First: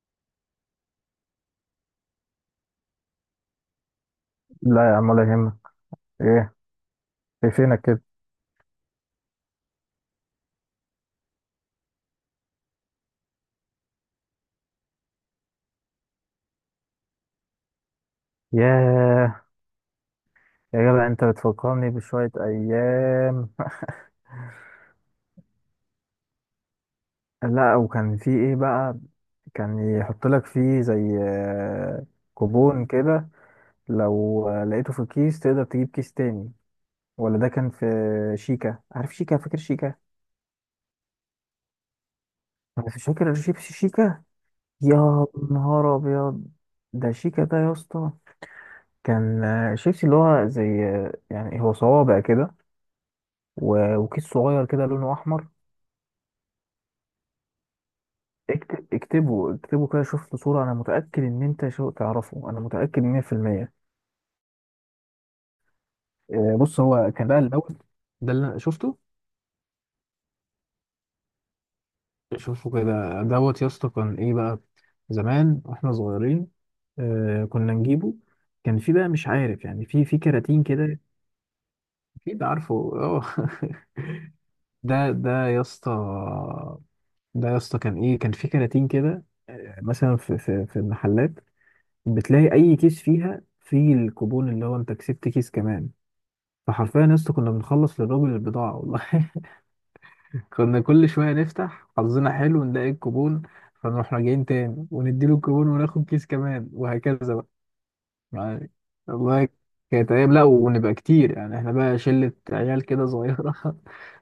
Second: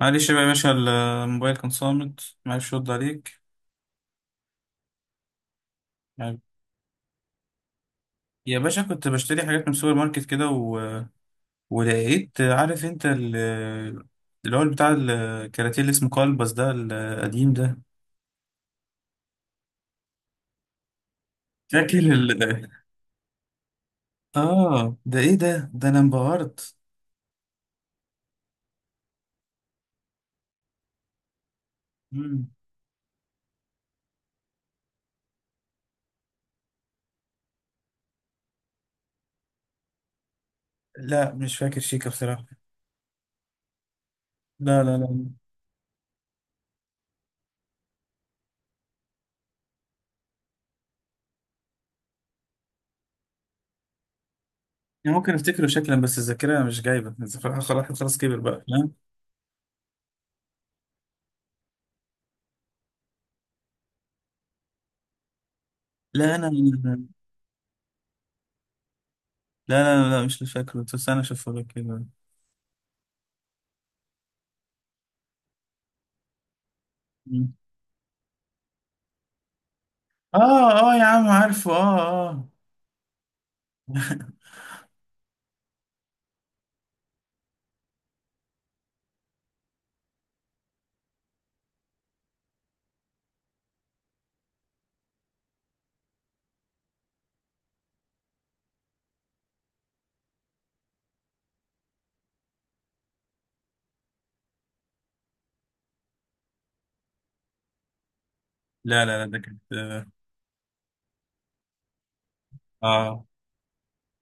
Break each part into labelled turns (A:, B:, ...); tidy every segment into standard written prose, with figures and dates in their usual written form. A: معلش بقى يا باشا، الموبايل كان صامت، معلش رد عليك.
B: لا يا عم ولا يهمك.
A: يعني،
B: ايه؟ في فينك كده؟
A: يا باشا كنت بشتري حاجات من السوبر ماركت كده ولقيت عارف انت اللي هو بتاع الكراتيه اللي اسمه كلبس ده القديم ده.
B: ياه، يا جدع انت بتفكرني
A: فاكر
B: بشوية ايام.
A: اه ده ايه ده؟ انا انبهرت.
B: لا وكان في ايه بقى؟ كان يحط لك فيه زي
A: مم.
B: كوبون كده، لو لقيته في الكيس تقدر تجيب كيس تاني، ولا ده كان في شيكا؟ عارف شيكا؟ فاكر شيكا؟
A: لا مش فاكر شيكا بصراحة.
B: انا مش فاكر شيبسي شيكا.
A: لا لا
B: يا
A: لا.
B: نهار ابيض، ده شيكا ده يا اسطى. كان شيبسي اللي هو زي يعني هو صوابع كده، و- وكيس صغير كده لونه
A: يعني ممكن
B: احمر.
A: افتكره شكلا، بس الذاكرة مش جايبة، الذاكرة، خلاص خلاص كبر بقى.
B: اكتب
A: لا
B: اكتبه اكتبه كده، شوف له صورة. انا متأكد ان انت شو تعرفه، انا متأكد 100%.
A: لا، انا
B: بص،
A: لا.
B: هو كان بقى الاول ده اللي أنا شفته.
A: لا لا، لا مش فاكره، بس انا اشوفه لك كده.
B: شوفه كده دوت يا اسطى. كان ايه بقى؟ زمان واحنا صغيرين، آه كنا نجيبه. كان في بقى مش عارف يعني في كراتين
A: اه اه
B: كده.
A: يا عم، عارفه، اه
B: اكيد
A: اه.
B: عارفه. اه. ده ده يا اسطى، ده يا اسطى كان ايه؟ كان في كراتين كده. مثلا في المحلات بتلاقي اي كيس فيها فيه الكوبون اللي هو انت كسبت كيس كمان. فحرفيا يا اسطى كنا بنخلص للراجل البضاعه والله. كنا كل شويه نفتح حظنا حلو نلاقي الكوبون، فنروح راجعين تاني ونديله الكوبون وناخد كيس كمان وهكذا بقى، يعني.
A: لا لا لا ده
B: والله
A: كانت،
B: كانت ايام. لا، ونبقى كتير يعني، احنا بقى شله عيال كده
A: اه.
B: صغيره.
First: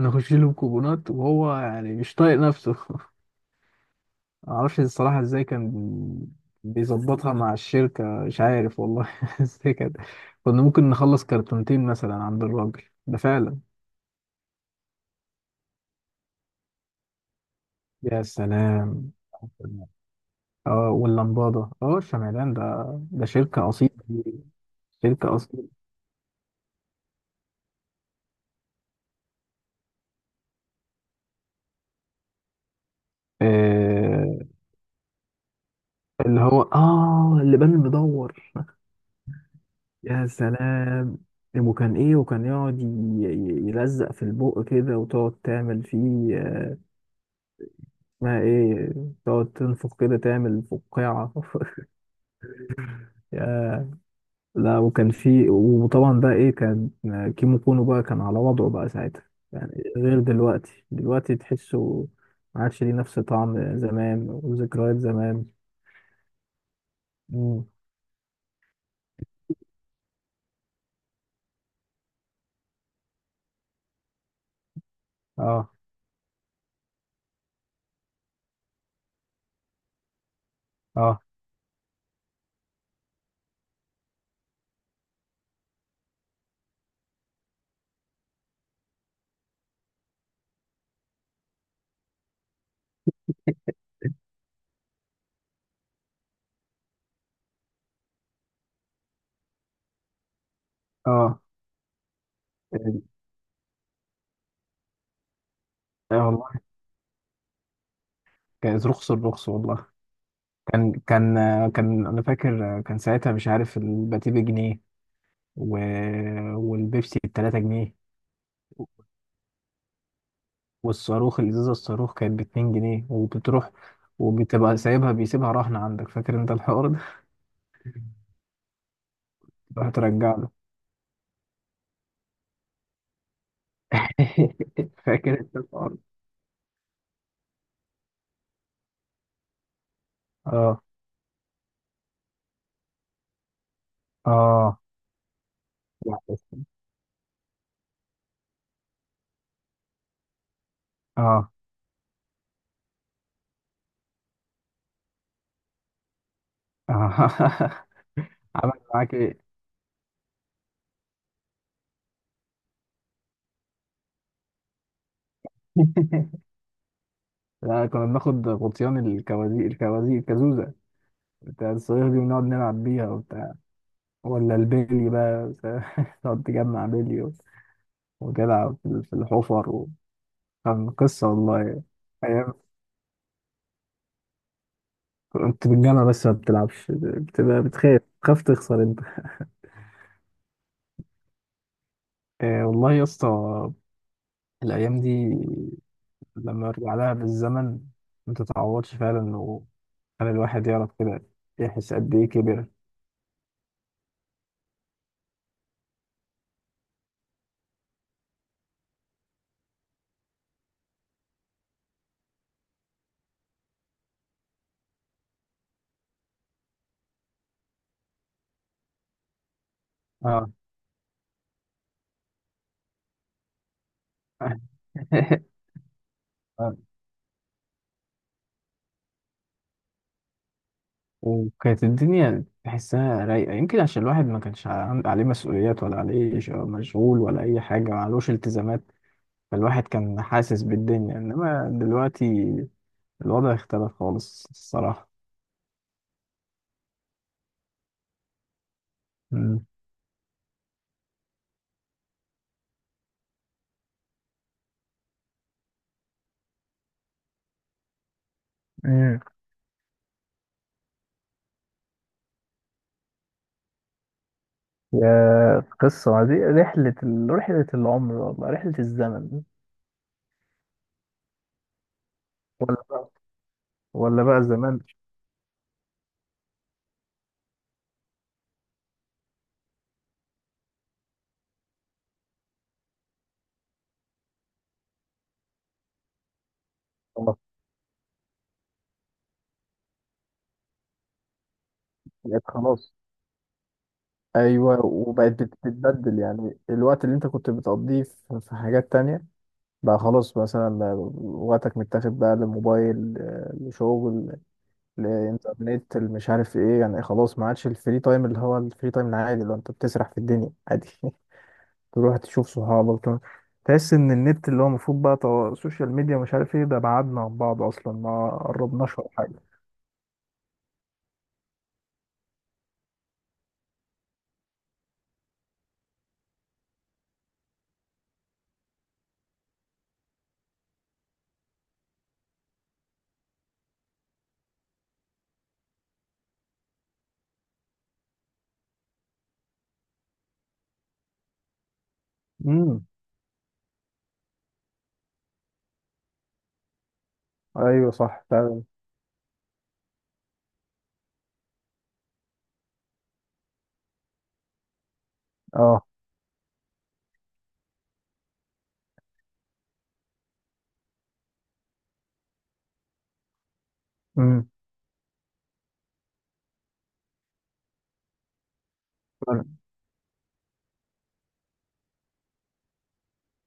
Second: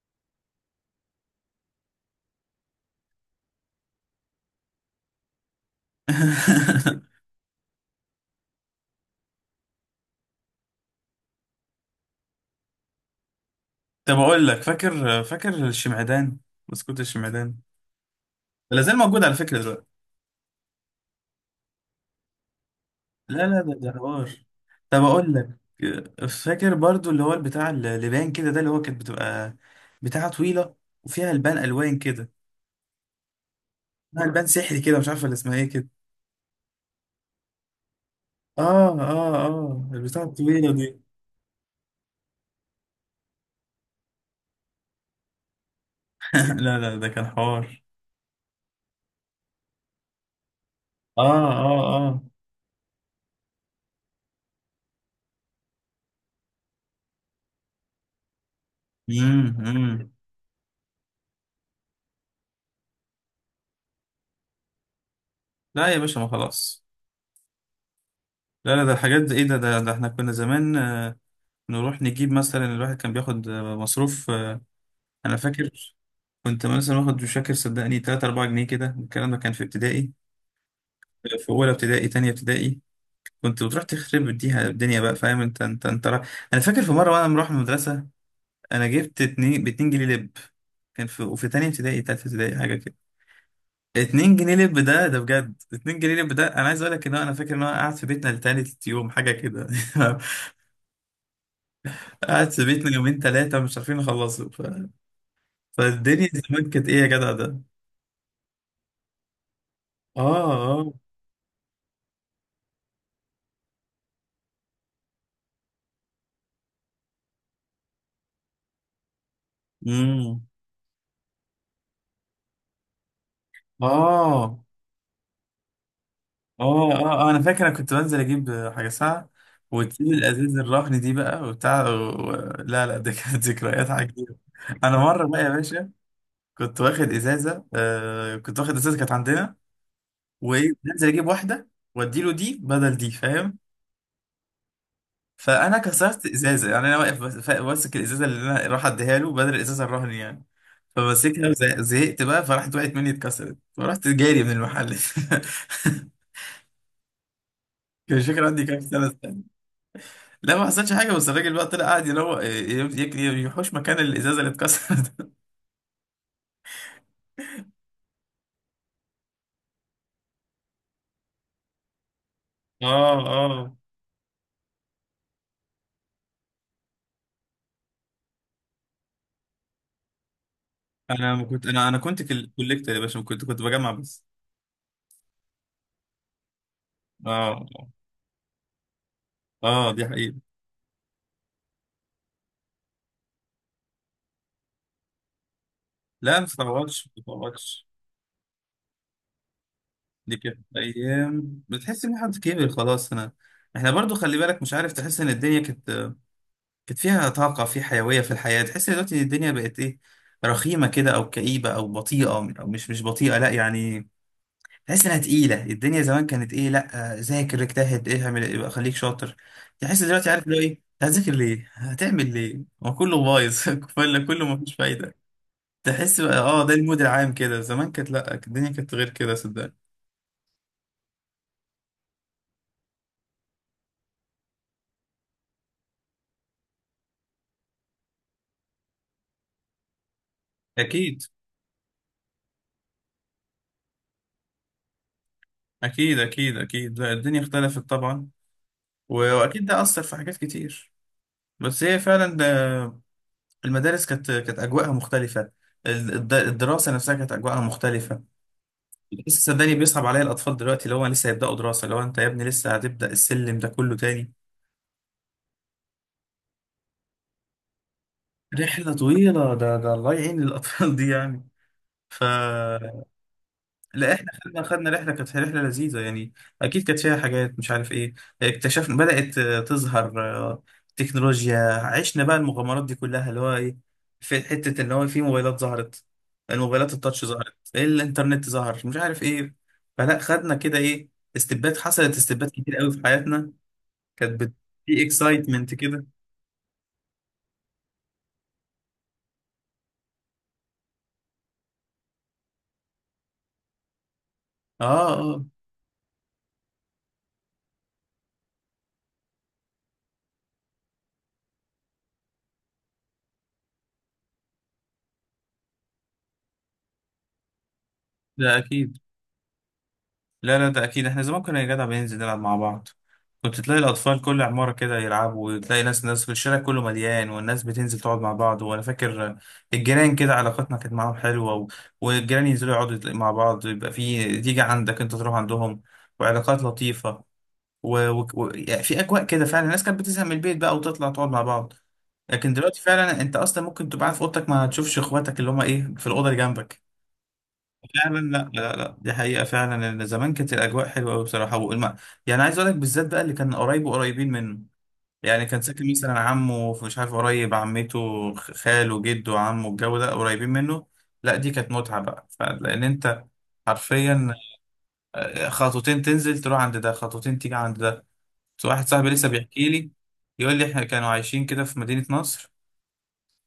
B: نخش له بكوبونات وهو يعني مش طايق نفسه. معرفش الصراحة ازاي كان بيظبطها مع الشركة، مش عارف والله ازاي كده. كنا ممكن نخلص كرتونتين مثلا عند الراجل، ده فعلا.
A: طب اقول لك، فاكر فاكر الشمعدان، بسكوت الشمعدان ده،
B: يا
A: لازال
B: سلام.
A: موجود على فكرة دلوقتي.
B: اه واللمبادة، اه شمعدان ده، ده
A: لا لا
B: شركة
A: ده
B: أصيلة.
A: ده حوار. طب اقول
B: شركة
A: لك،
B: أصيلة.
A: فاكر برضو اللي هو البتاع اللي باين كده، ده اللي هو كانت بتبقى بتاعة طويلة، وفيها البان الوان كده، فيها
B: آه،
A: البان سحري كده، مش عارفه اللي اسمها ايه كده.
B: اللي هو اه اللبان المدور.
A: اه اه اه، البتاعة
B: يا
A: الطويلة دي.
B: سلام. وكان ايه؟ وكان يقعد يلزق في البق كده وتقعد تعمل فيه.
A: لا لا ده كان حوار.
B: اسمها ايه؟ تقعد تنفخ كده تعمل
A: اه
B: فقاعة.
A: اه اه.
B: يا، لا وكان في، وطبعا بقى ايه، كان كيمو كونو بقى كان على وضعه بقى ساعتها. يعني
A: امم.
B: غير دلوقتي، دلوقتي تحسه ما عادش ليه نفس طعم زمان وذكريات زمان.
A: لا يا باشا ما خلاص.
B: مم.
A: لا لا ده الحاجات دي ايه ده. احنا كنا زمان، نروح نجيب مثلا، الواحد كان بياخد مصروف، انا فاكر.
B: اه
A: كنت مثلا واخد، مش فاكر صدقني، 3 4 جنيه كده، الكلام ده كان في ابتدائي،
B: اه
A: في اولى ابتدائي، تانية ابتدائي، كنت بتروح تخرب بيها الدنيا بقى، فاهم؟ انت انا فاكر في مره وانا مروح من المدرسه، انا جبت اتنين ب 2 جنيه لب، كان في تانية ابتدائي، تالتة ابتدائي حاجه كده، 2 جنيه لب ده، بجد 2 جنيه لب ده. انا عايز اقول لك ان هو، انا فاكر ان انا قاعد في بيتنا لتالت يوم حاجه كده.
B: اه.
A: قعد في بيتنا يومين ثلاثة مش عارفين نخلصه.
B: اه
A: فالدنيا
B: والله.
A: زمان كانت ايه يا جدع ده.
B: كان رخص الرخص والله.
A: اه اه.
B: كان كان انا فاكر، كان ساعتها مش عارف الباتيه بجنيه و... والبيبسي ب 3 جنيه.
A: امم.
B: والصاروخ الازازه، الصاروخ كانت باتنين جنيه، وبتروح
A: اه
B: وبتبقى سايبها، بيسيبها رهن عندك. فاكر انت الحوار
A: اه
B: ده؟
A: اه. انا فاكر انا كنت بنزل اجيب حاجة ساعة،
B: تروح
A: وتسيب
B: ترجع له.
A: الازاز الرهن دي بقى وبتاع لا لا ده كانت ذكريات عجيبة. انا مرة
B: فاكر
A: بقى يا
B: انت الحوار
A: باشا،
B: ده؟
A: كنت واخد ازازة، آه كنت واخد ازازة كانت عندنا، وايه
B: اه
A: بنزل اجيب واحدة واديله دي بدل دي، فاهم.
B: اه،
A: فانا
B: لا،
A: كسرت
B: بس-
A: ازازه، يعني انا واقف ماسك الازازه اللي انا راح اديها له بدل الازازه الرهن يعني، فمسكها
B: اه
A: وزهقت بقى، فراحت وقعت مني اتكسرت، فرحت جاري من المحل.
B: اه.
A: كان، مش فاكر عندي
B: عمل
A: كام سنه،
B: معاك ايه؟
A: سنة. لا ما حصلش حاجه، بس الراجل بقى طلع قاعد يحوش مكان الازازه اللي اتكسرت.
B: لا كنا بناخد غطيان الكوازيق، الكازوزه بتاع الصاروخ دي، ونقعد نلعب بيها
A: اه
B: وبتاع.
A: اه.
B: ولا البيلي بقى تقعد تجمع بيلي وتلعب في الحفر و... كان قصة
A: انا ما كنت،
B: والله.
A: انا كنت كوليكتور يا باشا، كنت بجمع بس.
B: انت بالجامعة بس ما بتلعبش، بتبقى
A: اه
B: بتخاف تخسر انت.
A: اه، دي حقيقه.
B: آه والله يا اسطى. الأيام دي
A: لا ما
B: لما أرجع
A: تتعوضش ما
B: لها بالزمن،
A: تتعوضش.
B: ما تتعوضش فعلا. وخلي
A: دي كانت
B: الواحد يعرف كده،
A: ايام،
B: يحس
A: بتحس
B: قد
A: ان
B: إيه
A: حد
B: كبر.
A: كبر خلاص انا. احنا برضو خلي بالك، مش عارف، تحس ان الدنيا كانت، فيها طاقه، في حيويه، في الحياه، تحس إن دلوقتي الدنيا بقت ايه، رخيمه كده او كئيبه او بطيئه، او مش بطيئه، لا يعني، تحس انها تقيله. الدنيا زمان كانت ايه؟ لا، ذاكر اجتهد، ايه اعمل، يبقى خليك شاطر. تحس دلوقتي، عارف،
B: اه.
A: لو ايه هتذاكر؟ ليه هتعمل؟ ليه؟ هو كله بايظ، كله كله مفيش فايده. تحس بقى، اه، ده
B: آه.
A: المود العام كده. زمان كانت، لا، الدنيا كانت غير كده صدقني.
B: وكانت الدنيا تحسها رايقة، يمكن عشان الواحد ما كانش عليه مسؤوليات، ولا عليه مشغول، ولا أي حاجة، ما علوش التزامات. فالواحد كان حاسس بالدنيا،
A: اكيد
B: إنما دلوقتي الوضع اختلف خالص الصراحة.
A: أكيد أكيد أكيد. لا الدنيا اختلفت طبعا، وأكيد ده أثر في حاجات كتير، بس هي فعلا، آه، المدارس كانت أجواءها مختلفة. الدراسة نفسها كانت أجواءها مختلفة.
B: مم.
A: لسه صدقني بيصعب عليا الأطفال دلوقتي، اللي هو لسه هيبدأوا دراسة، اللي هو أنت يا ابني لسه هتبدأ السلم ده كله تاني.
B: يا قصة، دي رحلة ال... رحلة العمر والله، رحلة
A: رحلة
B: الزمن.
A: طويلة، ده الله يعين الأطفال دي يعني. ف
B: ولا بقى.
A: لا
B: ولا
A: احنا
B: بقى
A: خدنا،
B: زمان.
A: رحله كانت رحله لذيذه يعني، اكيد كانت فيها حاجات مش عارف ايه، اكتشفنا، بدات تظهر آه، تكنولوجيا عشنا بقى المغامرات دي كلها اللي هو ايه، في حته ان هو في موبايلات ظهرت، الموبايلات التاتش
B: خلاص.
A: ظهرت، الانترنت ظهر، مش عارف ايه. فلا خدنا كده ايه، استبات حصلت،
B: بقت
A: استبات كتير قوي
B: خلاص.
A: في حياتنا، كانت بت...
B: ايوه،
A: في
B: وبقت
A: اكسايتمنت كده.
B: بتتبدل. يعني الوقت اللي انت كنت بتقضيه في حاجات تانية بقى خلاص مثلا، وقتك متاخد بقى للموبايل، لشغل،
A: اه اه
B: للانترنت، اللي مش عارف ايه، يعني خلاص. ما عادش الفري تايم، اللي هو الفري تايم العادي، اللي هو انت بتسرح في الدنيا عادي، تروح تشوف صحابك، تحس ان النت، اللي هو المفروض بقى، سوشيال ميديا مش عارف ايه، ده بعدنا عن بعض اصلا، ما
A: ده اكيد.
B: قربناش ولا حاجه.
A: لا لا ده اكيد، احنا زمان كنا يا جدع بننزل نلعب مع بعض، كنت تلاقي الاطفال كل عماره كده يلعبوا، وتلاقي ناس ناس في الشارع كله مليان، والناس بتنزل تقعد مع بعض، وانا فاكر الجيران كده علاقتنا كانت معاهم حلوه والجيران ينزلوا يقعدوا مع بعض، يبقى في تيجي عندك انت تروح عندهم، وعلاقات لطيفه يعني في اجواء كده فعلا، الناس كانت بتزهق من البيت بقى وتطلع تقعد مع بعض. لكن دلوقتي
B: امم.
A: فعلا انت اصلا ممكن تبقى قاعد في اوضتك ما تشوفش اخواتك اللي هم ايه في الاوضه اللي جنبك.
B: ايوه
A: لا لا
B: صح
A: لا
B: فعلا.
A: لا لا، دي حقيقة فعلا، ان زمان كانت الأجواء حلوة أوي بصراحة. يعني عايز أقول لك بالذات بقى، اللي كان قريب وقريبين منه، يعني كان
B: اه.
A: ساكن مثلا عمه في مش عارف قريب، عمته، خاله جده، عمه، الجو ده قريبين منه. لا دي كانت متعة بقى، لأن أنت حرفيا
B: امم.
A: خطوتين تنزل تروح عند ده، خطوتين تيجي عند ده. بس واحد صاحبي لسه
B: فعلا.
A: بيحكي لي، يقول لي إحنا كانوا عايشين كده في مدينة نصر،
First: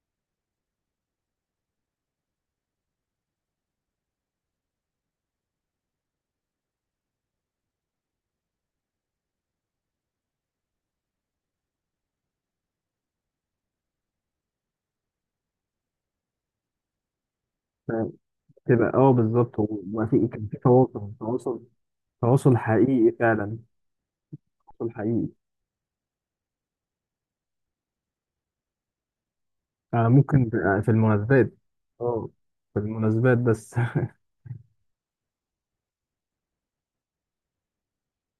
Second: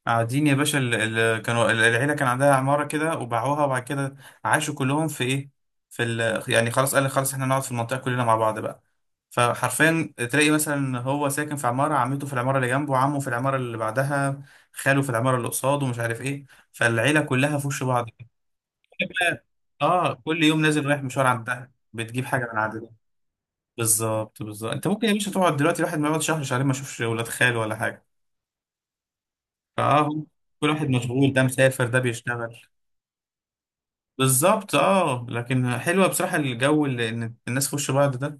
A: قاعدين يا باشا، العيلة كان عندها عمارة كده، وباعوها، وبعد كده عاشوا كلهم في ايه، في ال يعني خلاص قال لك، خلاص احنا نقعد في المنطقة كلنا مع بعض بقى. فحرفيا تلاقي مثلا هو ساكن في عمارة، عمته في العمارة اللي جنبه، عمه في العمارة اللي بعدها، خاله في العمارة اللي قصاده، ومش عارف ايه، فالعيلة كلها في وش بعض.
B: فعلا. تبقى اه بالظبط، وما
A: اه
B: في،
A: كل
B: كان في
A: يوم نازل رايح
B: تواصل،
A: مشوار عندها، بتجيب حاجة
B: تواصل
A: من عندها.
B: حقيقي فعلا.
A: بالظبط بالظبط، انت
B: تواصل
A: ممكن يا
B: حقيقي،
A: باشا تقعد دلوقتي الواحد ما يقعد شهر شهرين ما يشوفش ولاد خاله ولا حاجة،
B: يعني
A: فاه،
B: ممكن
A: كل
B: في
A: واحد
B: في
A: مشغول، ده
B: المناسبات.
A: مسافر، ده
B: اه
A: بيشتغل.
B: في المناسبات بس.
A: بالظبط اه، لكن حلوه بصراحه، الجو اللي ان الناس في وش بعض ده،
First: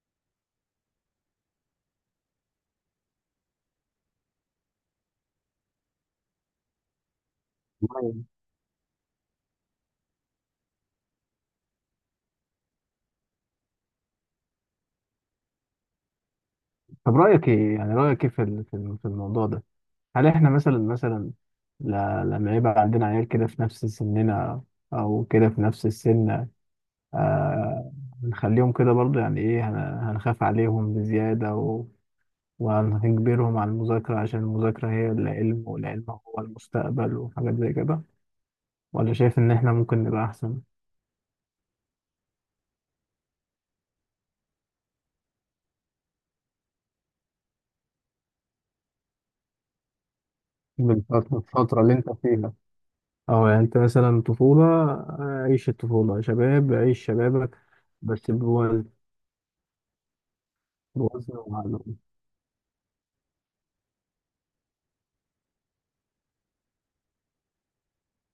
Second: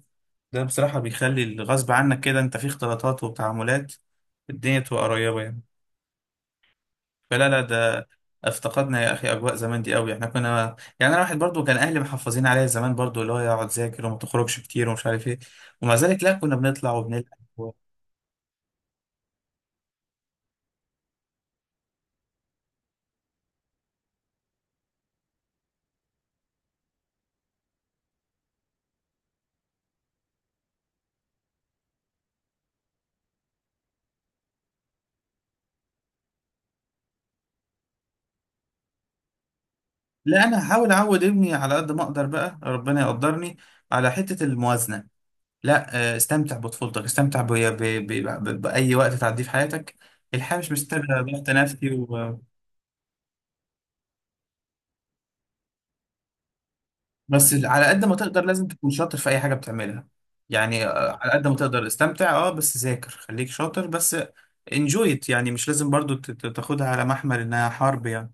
A: ده بصراحه بيخلي الغصب عنك كده انت في اختلاطات وتعاملات، الدنيا تبقى قريبه يعني. فلا لا ده افتقدنا يا اخي اجواء زمان دي قوي. احنا كنا يعني، انا واحد برضو كان اهلي محافظين عليا زمان برضو، اللي هو يقعد ذاكر وما تخرجش كتير ومش عارف ايه، ومع ذلك لا كنا بنطلع
B: طب
A: وبنلعب.
B: رأيك
A: و-
B: ايه، يعني رأيك ايه في الموضوع ده؟ هل احنا مثلا، لما يبقى عندنا عيال كده في نفس سننا، او كده في نفس السن، آه، هنخليهم كده برضو يعني ايه، هنخاف عليهم بزيادة و... وهنجبرهم على المذاكرة، عشان المذاكرة هي العلم والعلم هو المستقبل وحاجات زي كده؟ ولا شايف ان احنا ممكن نبقى
A: لا
B: احسن
A: انا هحاول اعود ابني على قد ما اقدر بقى، ربنا يقدرني على حته الموازنه. لا استمتع بطفولتك، استمتع بأي وقت تعديه في حياتك. الحياة مش مستاهلة
B: بالفترة،
A: ضغط
B: الفترة
A: نفسي
B: اللي انت فيها؟ او يعني انت مثلا طفولة، عيش الطفولة، شباب عيش
A: بس
B: شبابك،
A: على قد ما
B: بس
A: تقدر لازم
B: بوزن.
A: تكون شاطر في أي حاجة بتعملها. يعني على
B: بوزن
A: قد ما تقدر
B: وعقل.
A: استمتع، اه، بس ذاكر، خليك شاطر بس، انجويت، يعني مش لازم برضو تاخدها على محمل إنها حرب يعني.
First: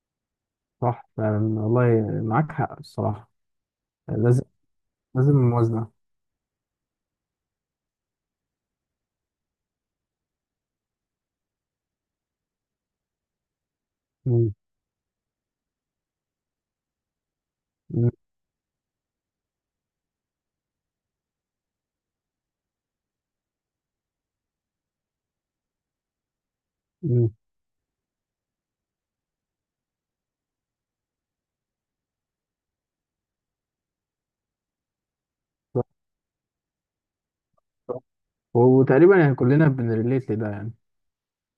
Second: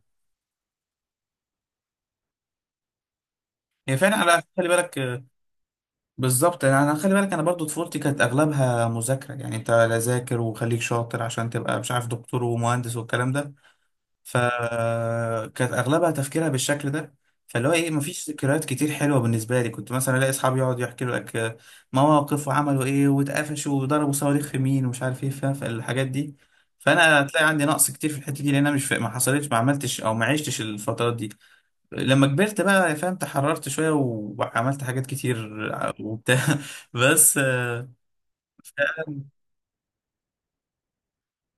B: صح فعلا والله، معاك حق الصراحة.
A: هي فعلا، على
B: لازم.
A: خلي بالك،
B: لازم موازنة.
A: بالظبط يعني أنا خلي بالك أنا برضو طفولتي كانت أغلبها مذاكرة، يعني أنت لا، ذاكر وخليك شاطر عشان تبقى مش عارف دكتور ومهندس والكلام ده،
B: مم.
A: فكانت اغلبها تفكيرها بالشكل ده. فاللي هو ايه،
B: مم.
A: مفيش ذكريات كتير حلوه بالنسبه لي، كنت مثلا الاقي اصحابي يقعدوا يحكوا لك مواقف وعملوا ايه واتقفشوا وضربوا صواريخ في مين ومش عارف ايه، فاهم، فالحاجات دي فانا
B: مم.
A: هتلاقي عندي نقص كتير في الحته دي لان انا مش فا- ما حصلتش ما عملتش او ما عشتش الفترات دي. لما كبرت بقى، فاهم، تحررت شويه وعملت حاجات كتير
B: صح.
A: وبتاع. بس
B: صح. وتقريبا يعني كلنا بنريليت لده يعني.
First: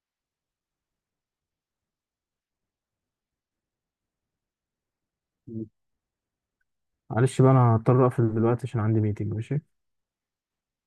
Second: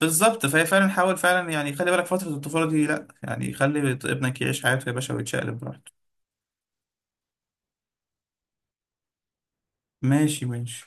A: بالظبط فهي فعلا، حاول فعلا يعني خلي بالك فترة الطفولة دي، لا يعني خلي ابنك يعيش حياته يا باشا ويتشقلب
B: مم.
A: براحته.
B: معلش بقى، أنا هضطر أقفل دلوقتي عشان عندي ميتنج. ماشي.
A: ماشي ماشي.